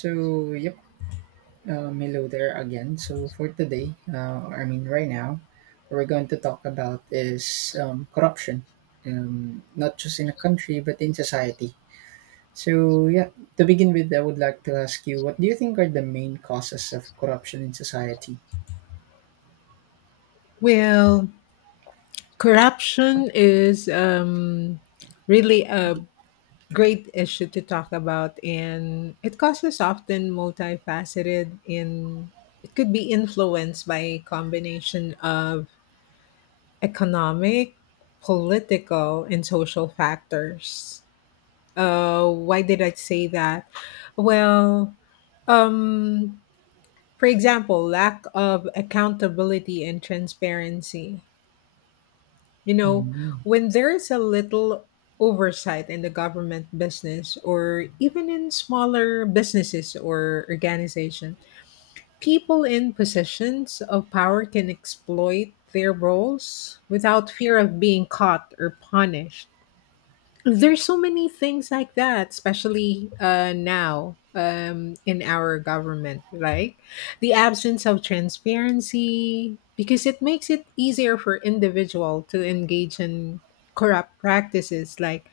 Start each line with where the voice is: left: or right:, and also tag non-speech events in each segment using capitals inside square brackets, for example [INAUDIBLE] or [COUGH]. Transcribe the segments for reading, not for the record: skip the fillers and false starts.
right: So, yep, hello there again. So, for today, I mean, right now, what we're going to talk about is corruption, not just in a country, but in society. So, yeah, to begin with, I would like to ask you what do you think are the main causes of corruption in society?
left: Well, corruption is really a great issue to talk about, and it causes often multifaceted, and it could be influenced by a combination of economic, political, and social factors. Why did I say that? Well, um, for example, lack of accountability and transparency You know,
right: Mm-hmm.
left: when there is a little oversight in the government business or even in smaller businesses or organization, people in positions of power can exploit their roles without fear of being caught or punished. There's so many things like that, especially now, in our government, like the absence of transparency, because it makes it easier for individual to engage in corrupt practices like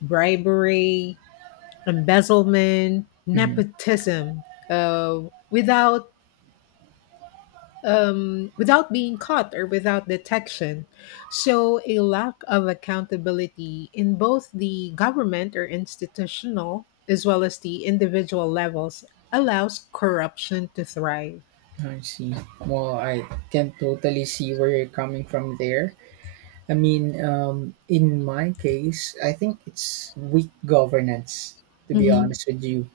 left: bribery, embezzlement,
right: Mm-hmm.
left: nepotism, without without being caught or without detection. Show a lack of accountability in both the government or institutional as well as the individual levels, allows corruption to thrive.
right: I see. Well, I can totally see where you're coming from there. I mean, in my case, I think it's weak governance, to be
left: Mhm.
right: honest with you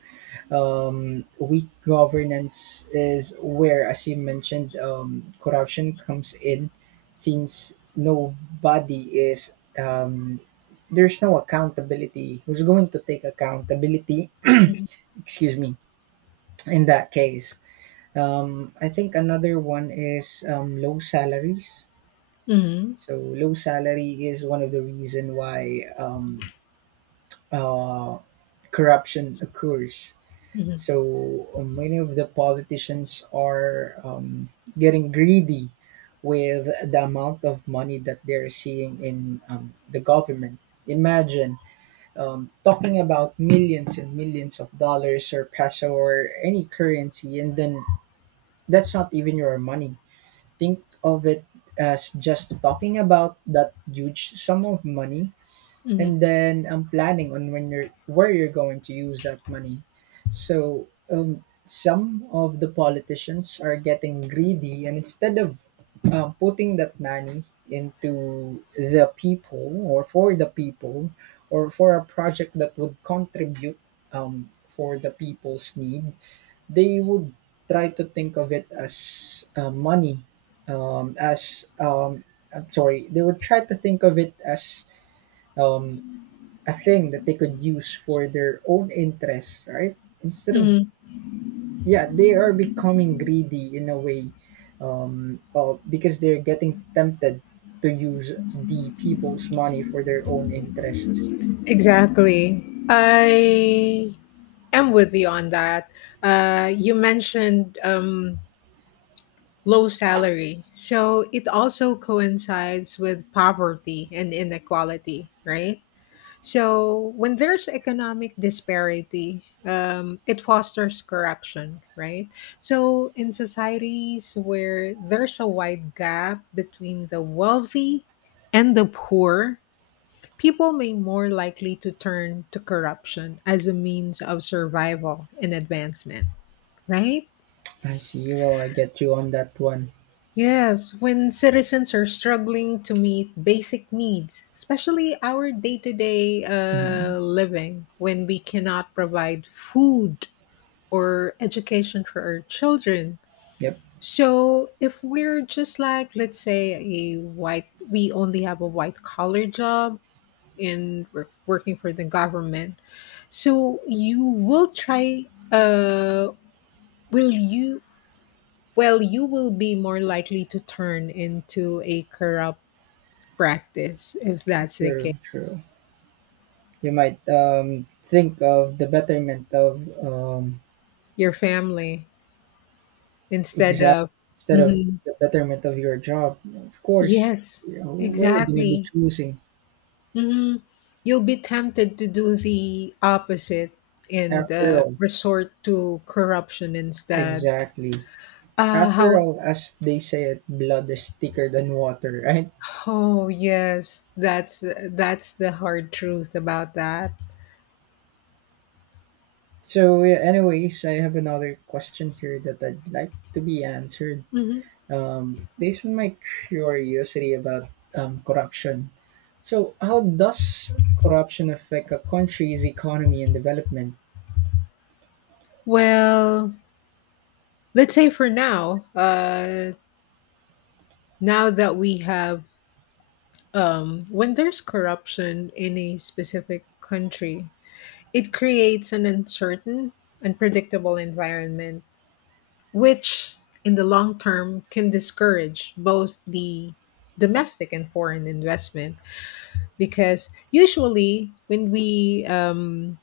right: um, Weak governance is where, as you mentioned, corruption comes in, since nobody is um, there's no accountability. Who's going to take accountability?
left: Mhm.
right: [CLEARS THROAT] Excuse me. In that case, I think another one is low salaries.
left: Mhm.
right: So low salary is one of the reason why uh, corruption occurs.
left: Mhm.
right: So many of the politicians are getting greedy with the amount of money that they're seeing in the government. Imagine talking about millions and millions of dollars or peso or any currency, and then that's not even your money. Think of it as just talking about that huge sum of money,
left: Mhm.
right: and then I'm planning on when you're where you're going to use that money. So some of the politicians are getting greedy, and instead of putting that money into the people or for the people or for a project that would contribute for the people's need, they would try to think of it as money, as I'm sorry, they would try to think of it as um, a thing that they could use for their own interests, right? Instead of
left: Mhm.
right: Yeah, they are becoming greedy in a way, because they're getting tempted to use the people's money for their own interest.
left: Exactly. I am with you on that. You mentioned. Low salary. So it also coincides with poverty and inequality, right? So when there's economic disparity, it fosters corruption, right? So in societies where there's a wide gap between the wealthy and the poor, people may more likely to turn to corruption as a means of survival and advancement, right?
right: I see. Well, I get you on that one.
left: Yes, when citizens are struggling to meet basic needs, especially our day to day
right: Mhm.
left: living, when we cannot provide food or education for our children.
right: Yep.
left: So, if we're just like, let's say, a white, we only have a white collar job and we're working for the government. So, uh, will you you will be more likely to turn into a corrupt practice if that's the
right: True. True.
left: case.
right: You might think of the betterment of um
left: Your family instead
right: exact
left: of.
right: instead of
left: Mhm.
right: the betterment of your job. Of course,
left: Yes,
right: we're gonna be
left: exactly.
right: choosing
left: Hmm. You'll be tempted to do the opposite and
right: after all.
left: resort to corruption instead.
right: Exactly.
left: Uh,
right: After
left: how?
right: all, as they say, it blood is thicker than water, right?
left: Oh yes, that's the hard truth about that.
right: So, yeah, anyways, I have another question here that I'd like to be answered.
left: Hmm.
right: Based on my curiosity about corruption, so how does corruption affect a country's economy and development?
left: Well, let's say for now, now that we have when there's corruption in a specific country, it creates an uncertain, unpredictable environment which in the long term can discourage both the domestic and foreign investment, because usually when we um,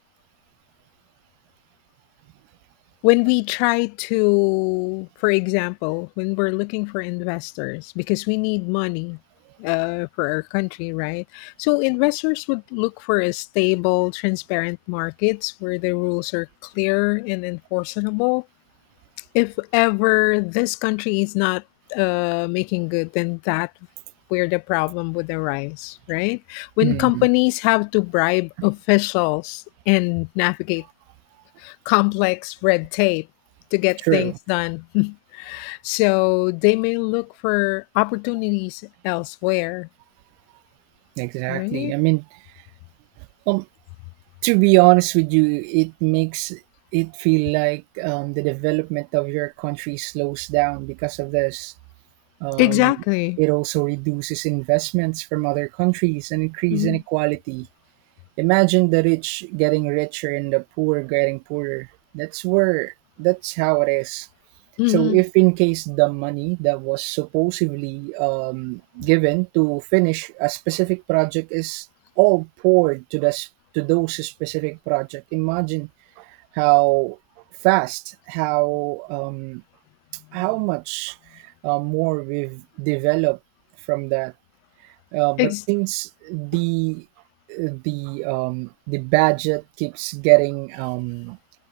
left: when we try to for example, when we're looking for investors, because we need money for our country, right? So investors would look for a stable, transparent markets where the rules are clear and enforceable. If ever this country is not making good, then that where the problem would arise, right? When
right: Hmm.
left: companies have to bribe officials and navigate complex red tape to get
right: True.
left: things done. [LAUGHS] So they may look for opportunities elsewhere,
right: Exactly.
left: right?
right: I mean, um, to be honest with you, it makes it feel like the development of your country slows down because of this Um,
left: Exactly.
right: it also reduces investments from other countries and increase
left: Mm-hmm.
right: inequality. Imagine the rich getting richer and the poor getting poorer. That's how it is. So
left: Hmm.
right: if in case the money that was supposedly given to finish a specific project is all poured to this to those specific project, imagine how fast, how much more we've developed from that. But
left: Ex-
right: things the budget keeps getting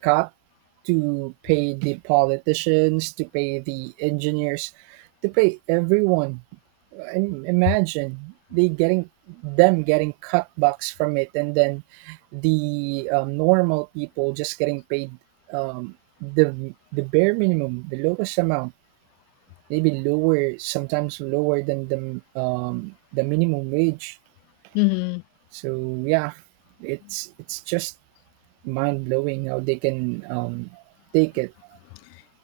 right: cut to pay the politicians, to pay the engineers, to pay everyone. Imagine they getting them getting cutbacks from it, and then the normal people just getting paid the bare minimum, the lowest amount maybe lower, sometimes lower than the the minimum wage.
left: hmm.
right: So yeah, it's just mind blowing how they can take it.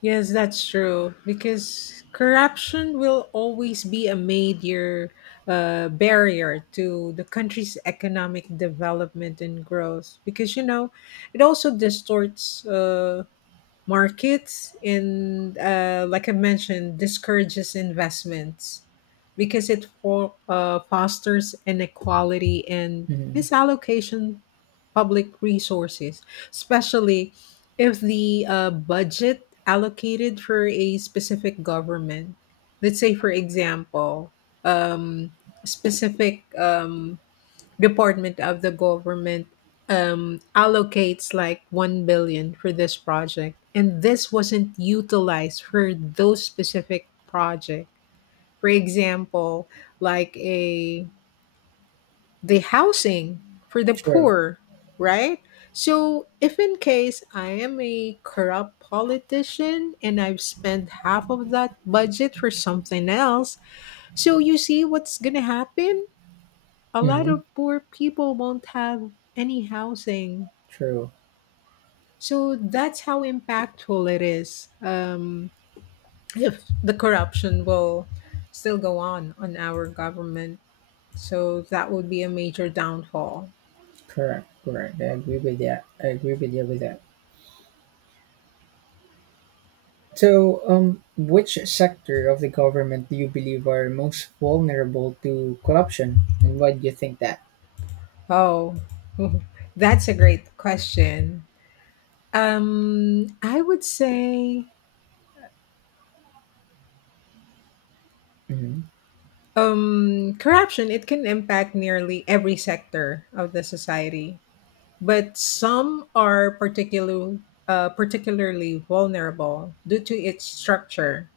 left: Yes, that's true. Because corruption will always be a major barrier to the country's economic development and growth. Because, it also distorts markets and, like I mentioned, discourages investments, because it fosters inequality and
right: Mm,
left: misallocation public resources, especially if the budget allocated for a specific government. Let's say for example, um, specific, department of the government allocates like 1 billion for this project and this wasn't utilized for those specific project. For example, like a the housing for the
right: true.
left: poor, right? So if in case I am a corrupt politician and I've spent half of that budget for something else, so you see what's gonna happen, a lot
right: Mm-hmm.
left: of poor people won't have any housing.
right: True.
left: So that's how impactful it is. If the corruption will still go on our government, so that would be a major downfall.
right: Correct. Correct. I agree with that. I agree with you with that. So, which sector of the government do you believe are most vulnerable to corruption, and why do you think that?
left: Oh, [LAUGHS] that's a great question. I would say,
right: Mm-hmm.
left: corruption. It can impact nearly every sector of the society, but some are particularly vulnerable due to its structure,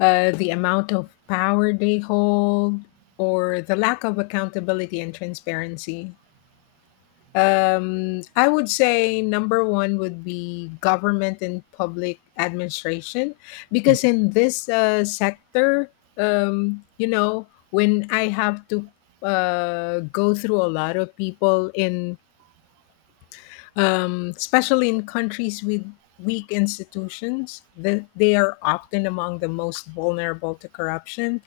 left: the amount of power they hold, or the lack of accountability and transparency. I would say number one would be government and public administration, because
right: Mm-hmm.
left: in this sector, when I have to, go through a lot of people in especially in countries with weak institutions, that they are often among the most vulnerable to corruption,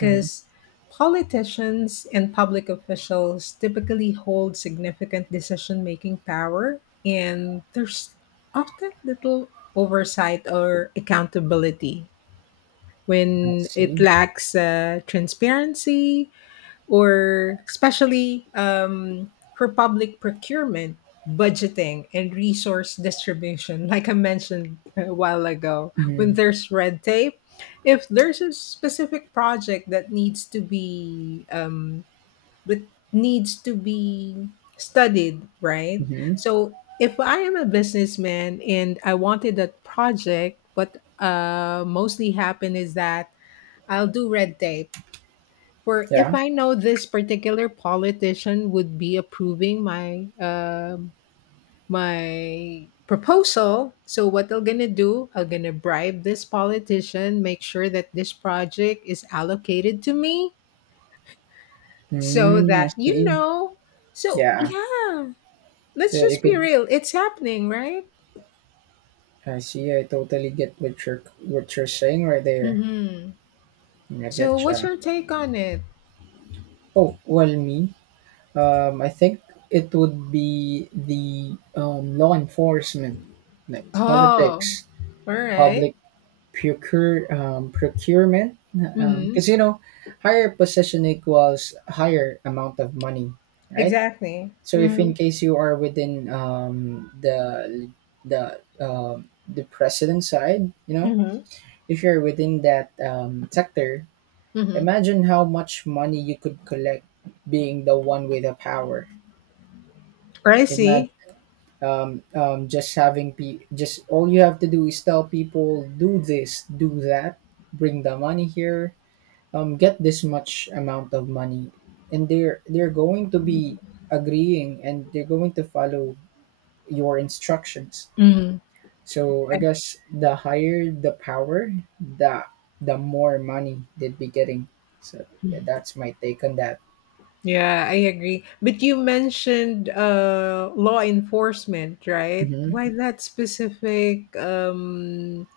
right: Mm-hmm.
left: politicians and public officials typically hold significant decision making power, and there's often little oversight or accountability.
right: I
left: When it
right: see.
left: lacks transparency, or especially for public procurement, budgeting, and resource distribution, [LAUGHS] like I mentioned a while ago. When
right: Mm-hmm.
left: there's red tape, if there's a specific project that needs to be that needs to be studied, right?
right: Mm-hmm.
left: So if I am a businessman and I wanted that project, what mostly happen is that I'll do red tape, for if
right: Yeah.
left: I know this particular politician would be approving my proposal, so what I'm gonna do, I'm gonna bribe this politician, make sure that this project is allocated to me, so
right: Mm, I
left: that you
right: see.
left: know. So
right: Yeah,
left: yeah,
right: so
left: let's
right: you
left: just
right: could.
left: be real. It's happening, right?
right: I see. I totally get what you're saying right there.
left: Mm-hmm.
right: I
left: So what's
right: getcha.
left: your take on it?
right: Oh well, me. I think it would be the law enforcement, like
left: Oh,
right: politics,
left: all right.
right: public procurement.
left: Mm-hmm.
right: Because you know, higher position equals higher amount of money, right?
left: Exactly.
right: So if
left: Mm-hmm.
right: in case you are within the president side.
left: Mm-hmm.
right: If you're within that sector,
left: Mm-hmm.
right: imagine how much money you could collect being the one with the power.
left: I
right: Imagine
left: see.
right: just all you have to do is tell people do this, do that, bring the money here, get this much amount of money, and they're going to be agreeing, and they're going to follow your instructions.
left: Mhm.
right: So I
left: I-
right: guess the higher the power, the the more money they'd be getting. So yeah, that's my take on that.
left: Yeah, I agree. But you mentioned, law enforcement, right?
right: Mhm.
left: Why that specific? Um,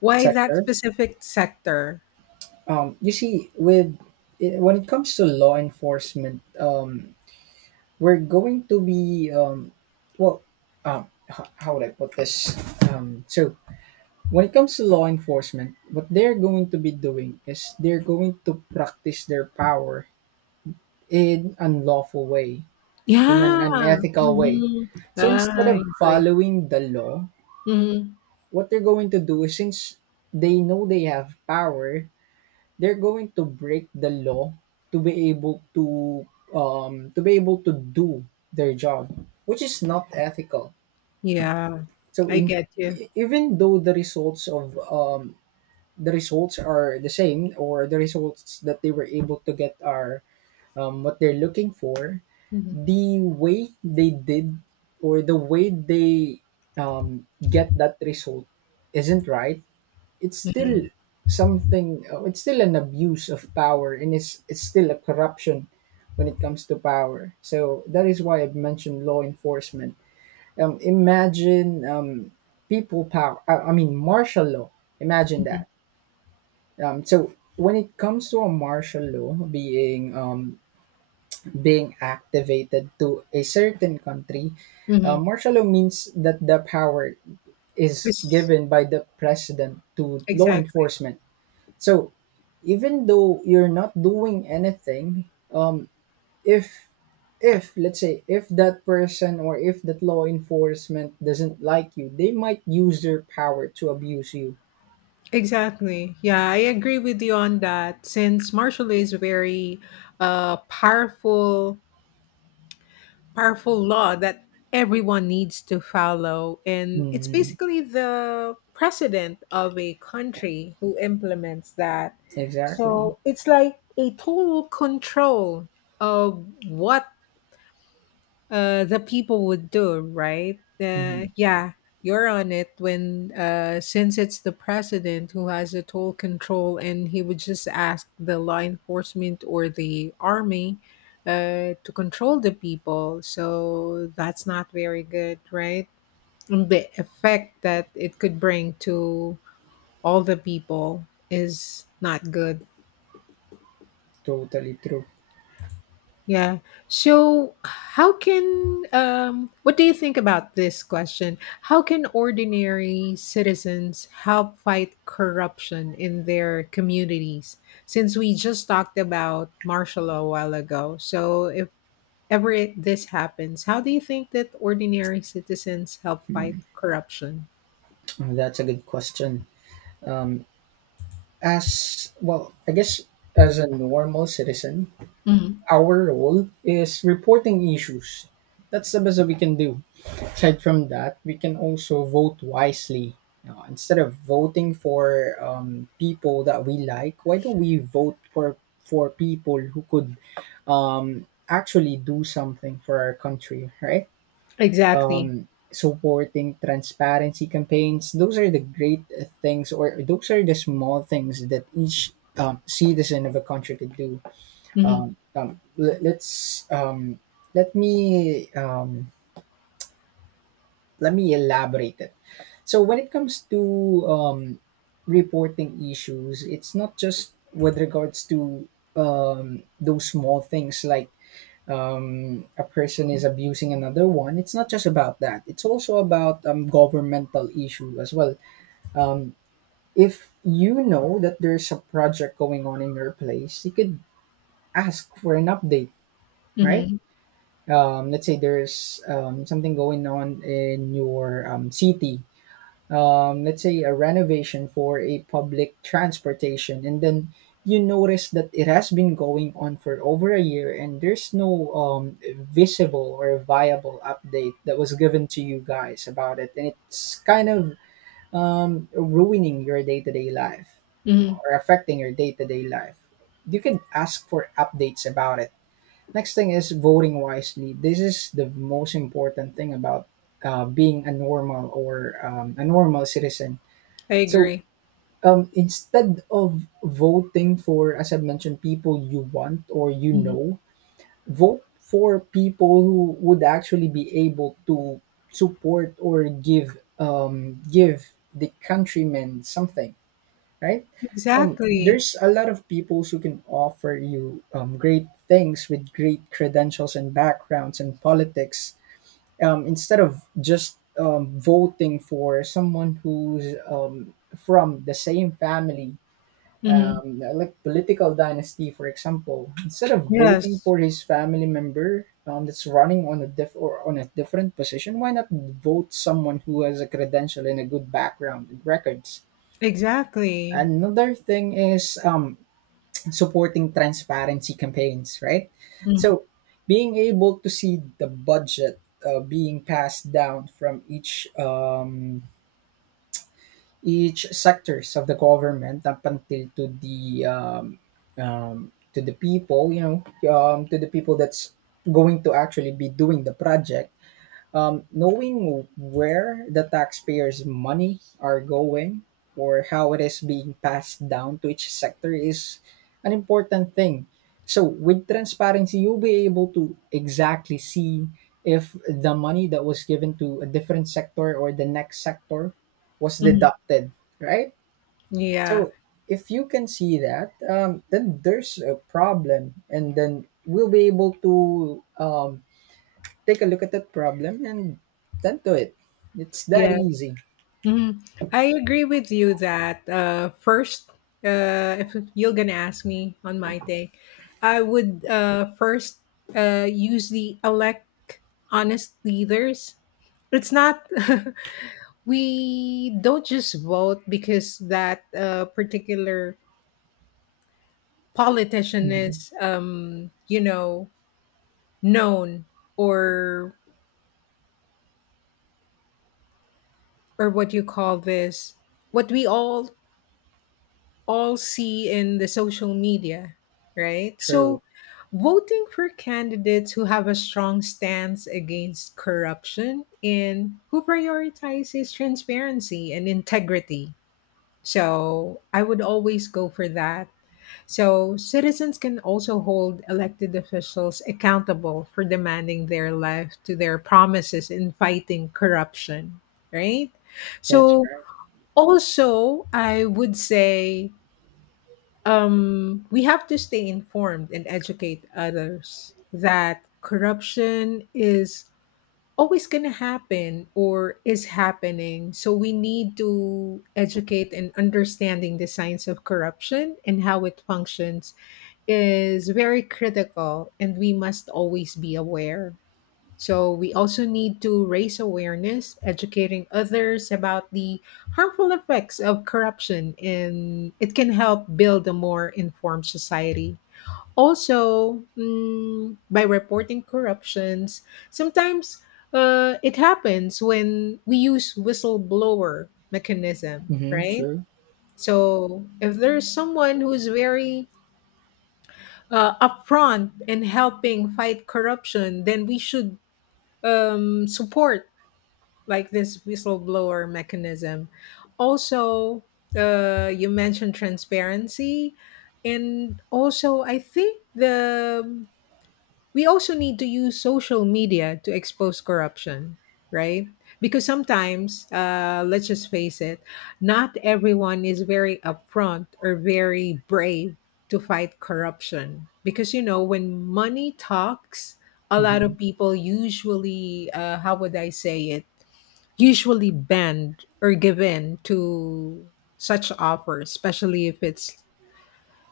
left: why that
right: Sector.
left: specific sector?
right: You see, when it comes to law enforcement, we're going to be well, how would I put this? So when it comes to law enforcement, what they're going to be doing is they're going to practice their power in unlawful way in an
left: Yeah.
right: unethical way.
left: Hmm.
right: So
left: Ah,
right: instead
left: I
right: of
left: agree.
right: following the law,
left: Hmm.
right: what they're going to do is, since they know they have power, they're going to break the law to be able to be able to do their job, which is not ethical.
left: Yeah,
right: So
left: I
right: in
left: get you.
right: e- even though the results are the same, or the results that they were able to get are what they're looking for,
left: Hmm.
right: the way they did, or the way they get that result isn't right. It's still
left: Hmm.
right: something, it's still an abuse of power, and it's still a corruption when it comes to power, so that is why I've mentioned law enforcement. Imagine people power. I mean martial law. Imagine
left: Hmm.
right: that. So when it comes to a martial law being activated to a certain country,
left: Hmm.
right: martial law means that the power is given by the president to law
left: Exactly.
right: enforcement. So, even though you're not doing anything, if if let's say, if that person or if that law enforcement doesn't like you, they might use their power to abuse you.
left: Exactly. Yeah, I agree with you on that. Since martial law is very, uh, powerful powerful law that everyone needs to follow. And it's
right: Mm,
left: basically the president of a country who implements that.
right: exactly.
left: So it's like a total control of what the people would do, right?
right: Mhm.
left: Yeah, you're on it, when since it's the president who has the total control and he would just ask the law enforcement or the army to control the people, so that's not very good, right? And the effect that it could bring to all the people is not good.
right: Totally true.
left: Yeah. So, how can what do you think about this question? How can ordinary citizens help fight corruption in their communities? Since we just talked about martial law a while ago. So, if ever this happens, how do you think that ordinary citizens help fight
right: Mm.
left: corruption?
right: Oh, that's a good question. Um, as well, I guess, as a normal citizen
left: Mhm.
right: our role is reporting issues. That's the best that we can do. Aside from that, we can also vote wisely. You Instead of voting for people that we like, why don't we vote for people who could actually do something for our country, right?
left: Exactly.
right: Supporting transparency campaigns. Those are the great things, or those are the small things that each citizen of a country could do.
left: Mhm.
right: Um, um, let, let's um, let me um, let me elaborate it. So when it comes to reporting issues, it's not just with regards to those small things like a person is abusing another one, it's not just about that. It's also about governmental issue as well. Um, if you know that there's a project going on in your place, you could ask for an update, right?
left: Mhm.
right: Let's say there's something going on in your city, let's say a renovation for a public transportation, and then you notice that it has been going on for over a year, and there's no visible or viable update that was given to you guys about it, and it's kind of ruining your day-to-day life,
left: Mhm.
right: or affecting your day-to-day life. You can ask for updates about it. Next thing is voting wisely. This is the most important thing about being a normal citizen.
left: I
right: So
left: agree.
right: instead of voting for, as I mentioned, people you want, or
left: Mhm.
right: vote for people who would actually be able to support or give the countrymen something, right?
left: Exactly.
right: There's a lot of people who can offer you great things with great credentials and backgrounds and politics, instead of just voting for someone who's from the same family,
left: Mhm.
right: like political dynasty, for example. Instead of voting
left: Yes.
right: for his family member that's running on a different position, why not vote someone who has a credential and a good background and records?
left: Exactly.
right: Another thing is supporting transparency campaigns, right?
left: Mhm.
right: So being able to see the budget being passed down from each sectors of the government up until to the people, to the people that's going to actually be doing the project, knowing where the taxpayers' money are going, or how it is being passed down to each sector is an important thing. So, with transparency, you'll be able to exactly see if the money that was given to a different sector or the next sector was
left: Mhm.
right: deducted, right?
left: Yeah.
right: So, if you can see that, then there's a problem, and then we'll be able to take a look at that problem and tend to it. It's that
left: Yes.
right: easy.
left: Mhm. I agree with you that, first, if you're gonna ask me on my take, I would, first, use the elect honest leaders. It's not, [LAUGHS] we don't just vote because that, particular politician
right: Hmm.
left: is, known, or or what you call this, what we all see in the social media, right? So,
right: True.
left: voting for candidates who have a strong stance against corruption and who prioritizes transparency and integrity. So, I would always go for that. So, citizens can also hold elected officials accountable for demanding their life to their promises in fighting corruption, right?
right: That's
left: So,
right: right.
left: also, I would say, we have to stay informed and educate others that corruption is always going to happen or is happening. So we need to educate, and understanding the science of corruption and how it functions is very critical, and we must always be aware. So we also need to raise awareness, educating others about the harmful effects of corruption, and it can help build a more informed society. Also, by reporting corruptions, sometimes, it happens when we use whistleblower mechanism,
right: Hmm.
left: right?
right: True.
left: So if there's someone who is very, upfront in helping fight corruption, then we should, support like this whistleblower mechanism. Also, you mentioned transparency, and also I think the we also need to use social media to expose corruption, right? Because sometimes, let's just face it, not everyone is very upfront or very brave to fight corruption. Because when money talks, a lot
right: Hmm.
left: of people usually, how would I say it? Usually bend or give in to such offers, especially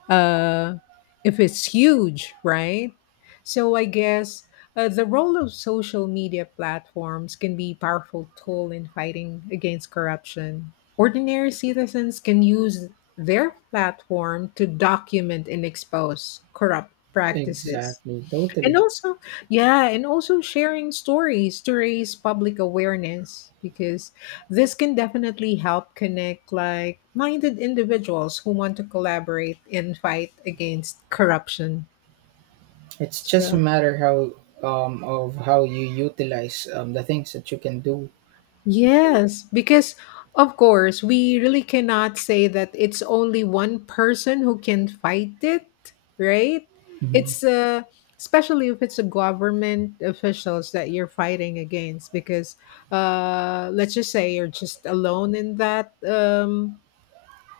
left: uh if it's huge, right? So I guess, the role of social media platforms can be a powerful tool in fighting against corruption. Ordinary citizens can use their platform to document and expose corrupt practices.
right: Exactly.
left: And
right: Totally.
left: also, yeah, and also, sharing stories to raise public awareness, because this can definitely help connect like minded individuals who want to collaborate and fight against corruption.
right: It's just a
left: So,
right: matter how of how you utilize the things that you can do. So
left: yes, because of course, we really cannot say that it's only one person who can fight it, right? It's, especially if it's a government officials that you're fighting against, because, let's just say you're just alone in that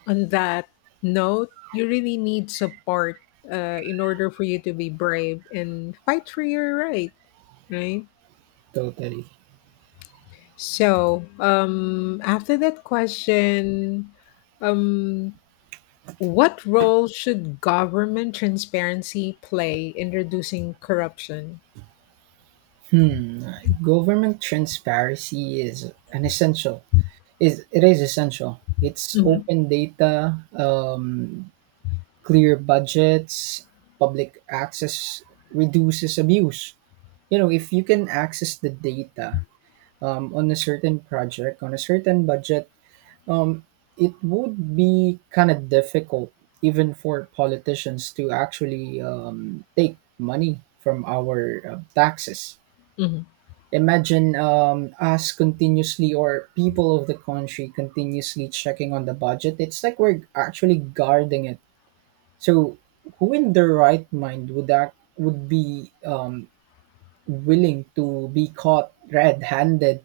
left: on that note, you really need support, in order for you to be brave and fight for your right, right?
right: totally.
left: So, after that question, um, what role should government transparency play in reducing corruption?
right: Hmm. Government transparency is an essential. Is it is essential. It's
left: Mhm.
right: open data, clear budgets, public access reduces abuse. You know, if you can access the data on a certain project, on a certain budget, um, it would be kind of difficult even for politicians to actually take money from our taxes.
left: Mhm.
right: Imagine us continuously, or people of the country continuously checking on the budget. It's like we're actually guarding it. So who in their right mind would be willing to be caught red-handed?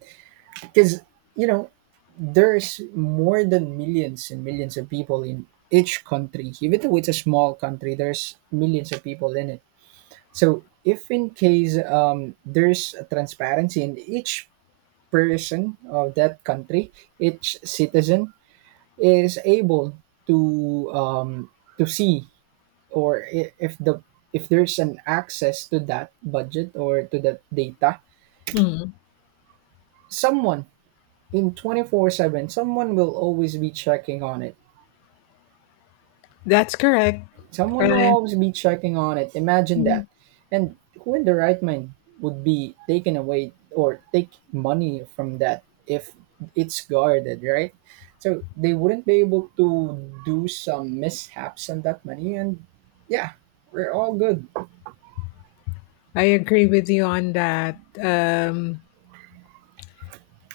right: Because you know, there's more than millions and millions of people in each country. Even though it's a small country, there's millions of people in it. So if in case there's a transparency in each person of that country, each citizen is able to um, to see, or if there's an access to that budget or to that data,
left: Mhm.
right: someone in 24/7, someone will always be checking on it.
left: That's correct.
right: Someone will
left: I,
right: always be checking on it. Imagine that. And who in the right mind would be taken away or take money from that if it's guarded, right? So they wouldn't be able to do some mishaps on that money, and yeah, we're all good.
left: I agree with you on that,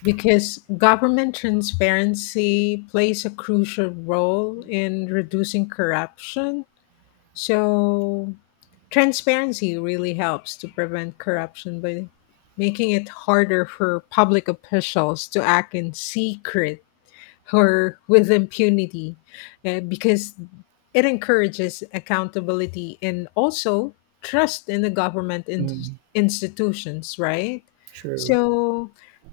left: because government transparency plays a crucial role in reducing corruption. So, transparency really helps to prevent corruption by making it harder for public officials to act in secret or with impunity, because it encourages accountability and also trust in the government
right: Mm,
left: institutions, right?
right: true.
left: So,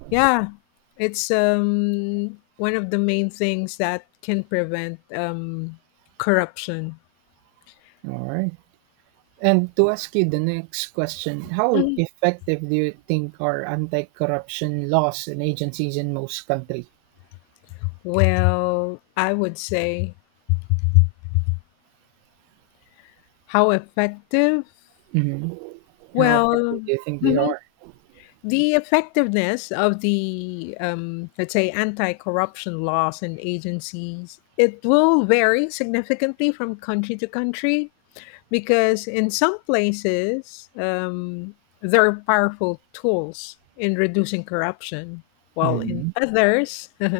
left: yeah, it's, one of the main things that can prevent, corruption.
right: All right. And to ask you the next question, how effective do you think are anti-corruption laws and agencies in most country?
left: Well, I would say, how effective?
right: Mhm. How
left: Well,
right: effective do you think they
left: mhm.
right: are?
left: The effectiveness of the, let's say, anti corruption laws and agencies, it will vary significantly from country to country, because in some places, they're powerful tools in reducing corruption, while in
right: Mhm.
left: others, [LAUGHS]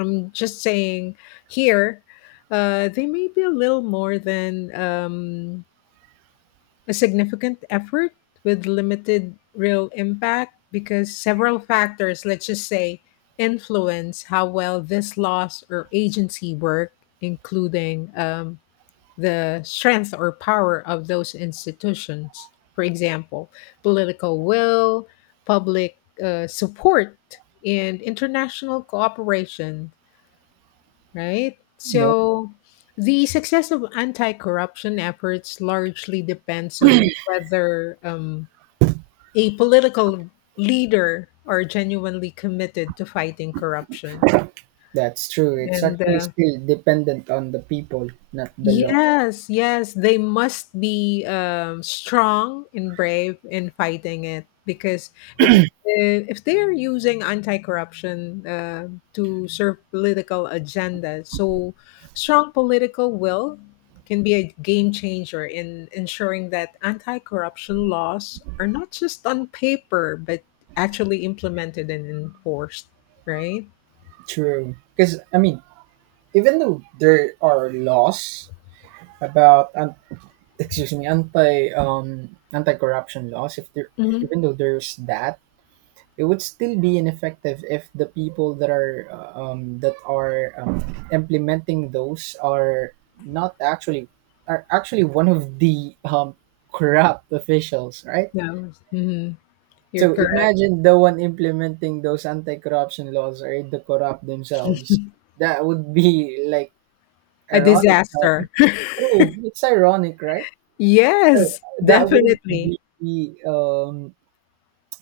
left: I'm just saying here, they may be a little more than, a significant effort with limited real impact, because several factors, let's just say, influence how well this laws or agency work, including, the strength or power of those institutions. For example, political will, public, support, and international cooperation, right?
right: Yep,
left: So, the success of anti corruption efforts largely depends on whether, a political leader are genuinely committed to fighting corruption.
right: that's true. It's
left: And
right: actually still dependent on the people, not the laws.
left: Yes, yes, they must be, strong and brave in fighting it, because if uh, if they are using anti-corruption, to serve political agenda, so strong political will can be a game changer in ensuring that anti-corruption laws are not just on paper, but actually implemented and enforced, right?
right: True. Because, I mean, even though there are laws about, excuse me, anti-corruption laws, if there,
left: Mm-hmm.
right: even though there's that, it would still be ineffective if the people that are implementing those are not actually, are actually one of the corrupt officials, right?
left: No, mhm, you're
right: So
left: correct.
right: imagine the one implementing those anti-corruption laws are the corrupt themselves. That would be like
left: A
right: ironic.
left: disaster.
right: True, it's ironic, right? So
left: Yes,
right: that wouldn't
left: definitely.
right: be, um,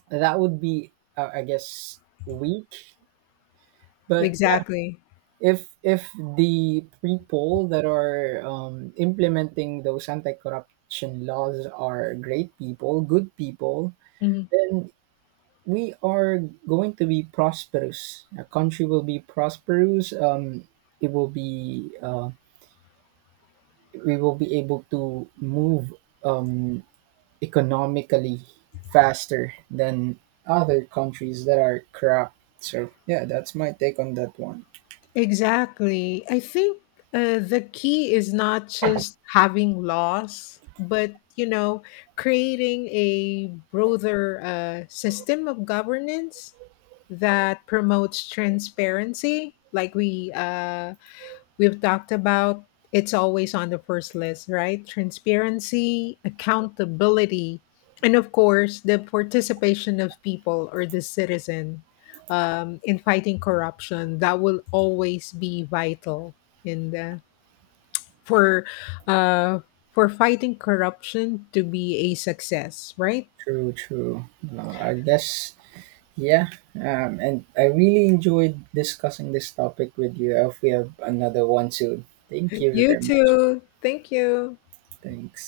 right: that would be, I guess, weak, but
left: Exactly.
right: if the people that are implementing those anti-corruption laws are great people, good people,
left: Mhm.
right: then we are going to be prosperous. A country will be prosperous. It will be, we will be able to move um, economically faster than other countries that are corrupt. So yeah, that's my take on that one.
left: Exactly. I think, the key is not just having loss, but creating a broader, system of governance that promotes transparency, like we've talked about. It's always on the first list, right? Transparency, accountability, and of course, the participation of people or the citizen, in fighting corruption. That will always be vital in the for uh, for fighting corruption to be a success, right?
right: True, true. I guess. Yeah, and I really enjoyed discussing this topic with you. I hope we have another one soon. Thank you
left: You
right: very much.
left: too. Thank you.
right: Thanks.